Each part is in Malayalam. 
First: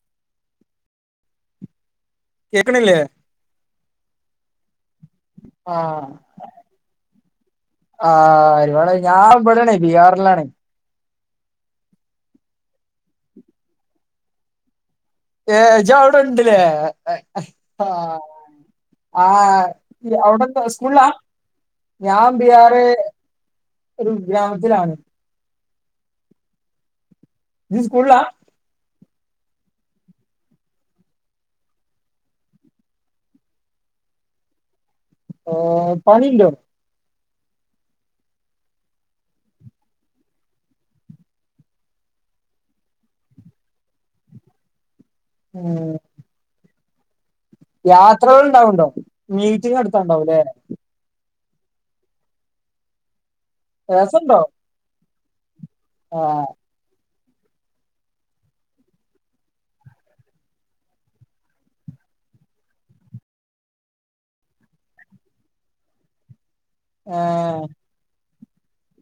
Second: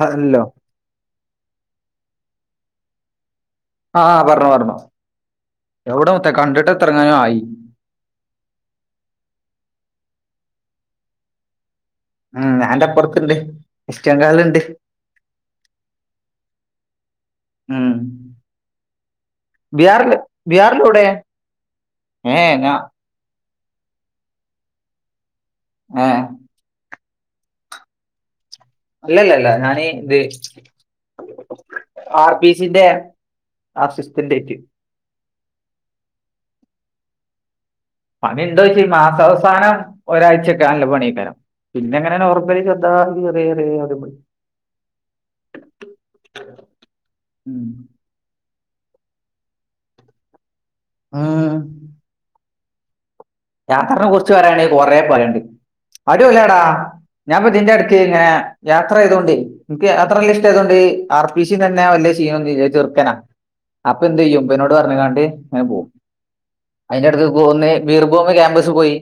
ഹല്ലോ കേൾക്കണില്ലേ അ ആഹ് പർഞ്ഞോ പർഞ്ഞോ ആഹ് യൗടെ മുത്തെ കണ്ടിട്ട് എത്രങ്ങാനു ആയി. ആഹ് ഇവടെ ഞാൻ ഇവിടാണ് ബീഹാറിലാണ് അ അൻ്റപ്പർത്ത്ണ്ട് എസ്റ്റങ്കാൾല്ണ്ട്. ഏഹ് ജവ്ടെണ്ട് ലേ? ഉം ആ ബീഹാറില് അവിടെന്താ സ്കൂളാ ബീഹാറിലെവിടെ ഞാൻ ഏഹ് ബിയാർ ഞാ ഒരു ഗ്രാമത്തിലാണ് ആഹ് ജ് സ്കൂൾള്ളാ? അല്ലല്ലല്ല ഞാനി ത്. ആർ ബി സിന്റെ അസിസ്റ്റൻ്റെക്ക്. ആഹ് പണി ണ്ടോ? പണി ഉണ്ടോ ചോച്ച ഈ മാസാവസാനം ഒരാഴ്ചൊക്കെ നല്ല പണി കിട്ടാരുന്നു പിന്നെങ്ങനെ നോർമ്മലി ചെർതാ റി റി. [unintelligible] ഉം ഉം യാത്രകള്ണ്ടാവുണ്ടോ മീറ്റിങ്ങട്ത്താണ്ടാവു ലേ? ആഹ് യാത്രനെ കുറിച്ച് രസണ്ടോ പറരണ്ട കൊറെ പറയണ്ട് അടിയോളിയാ ആഹ് ടാ ഞാപ്പതീന്റെട്ക്ക് ങ്ങനെ യാത്രയ്തോണ്ടെ. എനിക്ക് അത്രല്ല ഇഷ്ടതുകൊണ്ട് ആർ പി സി തന്നെയ വല്ല്യ സീനൊന്നുല്ല ചെറുക്കനാ അപ്പൊ എന്ത് ചെയ്യും ഇവനോട് പറഞ്ഞ് കാണ്ട് ഞാൻ പോകും അതിന്റെടുത്തേക്ക് ഏഹ് പോകുന്നേ വീർ ക്യാമ്പസ് പോയി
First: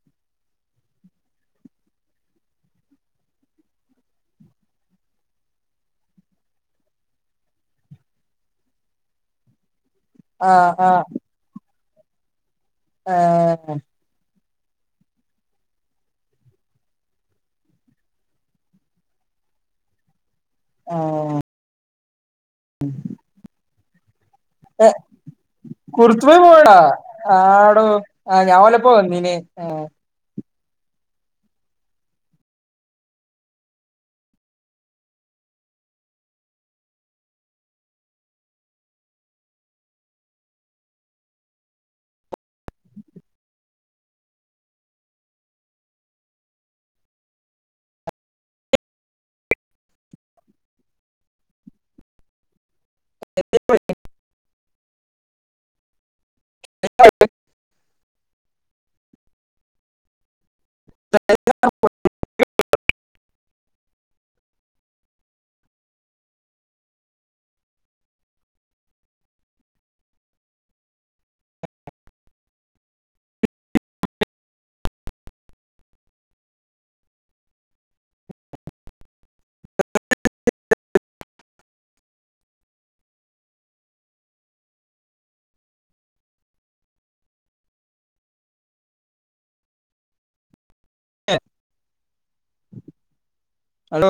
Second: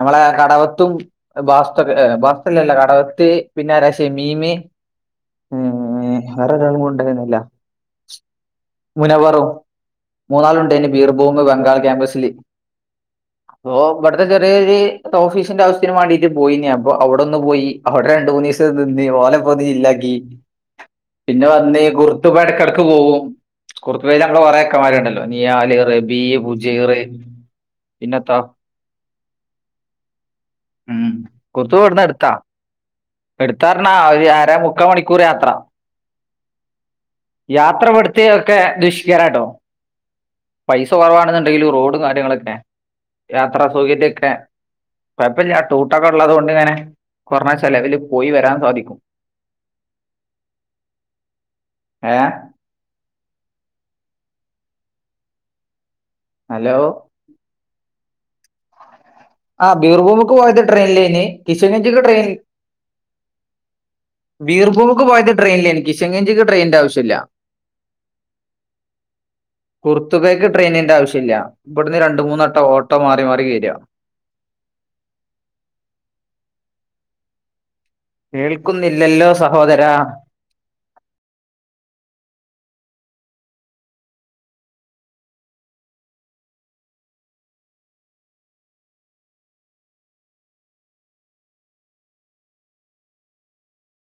നമ്മളെ കടവത്തും ബാസ്തൊക് ബാസ്തല്ലല്ല കടവത്ത് പിന്നെ ആരാ ഷമീമ് ഏഹ് വേറൊരാളുങ്കൂടെണ്ടേന്നല്ല. മുനബറും ആഹ് മൂന്നാളുണ്ടേന് ആഹ് ബീർഭൂമി ബംഗാൾ ക്യാൻവാസില് ഏഹ്. ഓഹ് വട്ത്തെ ചെറിയൊര് ട്ടോഫീസിന്റെ ആവസ്യത്തിന് വാണ്ടിട്ട് പോയിനി അപ്പൊ അവിടൊന്ന് പോയി അവിടെ രണ്ട്മൂന്നിസ ഓല പൊതി ഇല്ലാക്കി പിന്നെ വന്ന് കുർത്തുപാ ഇടക്കിടക്ക് പോകും കുറത്ത്പൽ കുറെ ആഹ് ഇക്കമാര് ഉണ്ടല്ലോ നിയാറ് റബീ കുർത്തുമേ പോയടാ ബുജീറ് ആടോ പിന്നെ ആഹ് ഞാനോലപ്പോ വന്നീനി ആ ഉം കുറത്തുപാ ഇവിടുന്ന് ടുത്താ എട്ത്താർഞ്ഞാ ഒര് അര മുക്കാ മണിക്കൂർ യാത്ര. യാത്ര ഇബത്തെ ഒക്കെ ദുഷ്കരട്ടോ പൈസ കുറവാണെന്നുണ്ടെങ്കിലും റോഡും കാര്യങ്ങളൊക്കെ യാത്രാ സൗകര്യൊക്കെ കൊയ്പ്പല്ല ട്ടൂട്ടൊക്ക ഉള്ളത് കൊണ്ട് ങ്ങനെ കൊർഞ്ഞ ചെലവില് പോയി വരാൻ സാധിക്കും. ഏഹ് [unintelligible] ഹലോ [inaudible] ആഹ് വീർഭൂമിക്ക് പോയത് ട്രെയിനിലീണ് കിഷൻഗഞ്ചിക്ക് ട്രെയിനിൽ വീർഭൂമിക്ക് പോകാനായിട്ട് ട്രെയിൽനില്ലെനിക്ക് ചെങ്ങന്നൂർക്ക് ട്രെയിന്റെ ആവശ്യമില്ല [inaudible] കുറത്തുകേക്ക് ട്രെയിനിന്റെ ആവശ്യമില്ല ഇവിടന്ന് രണ്ട് മൂന്ന് വട്ടം ഓട്ടോ മാറി മാറി കേറിയമ കേൾക്കുന്നില്ലല്ലോ സഹോദര [unintelligible] ഹലോ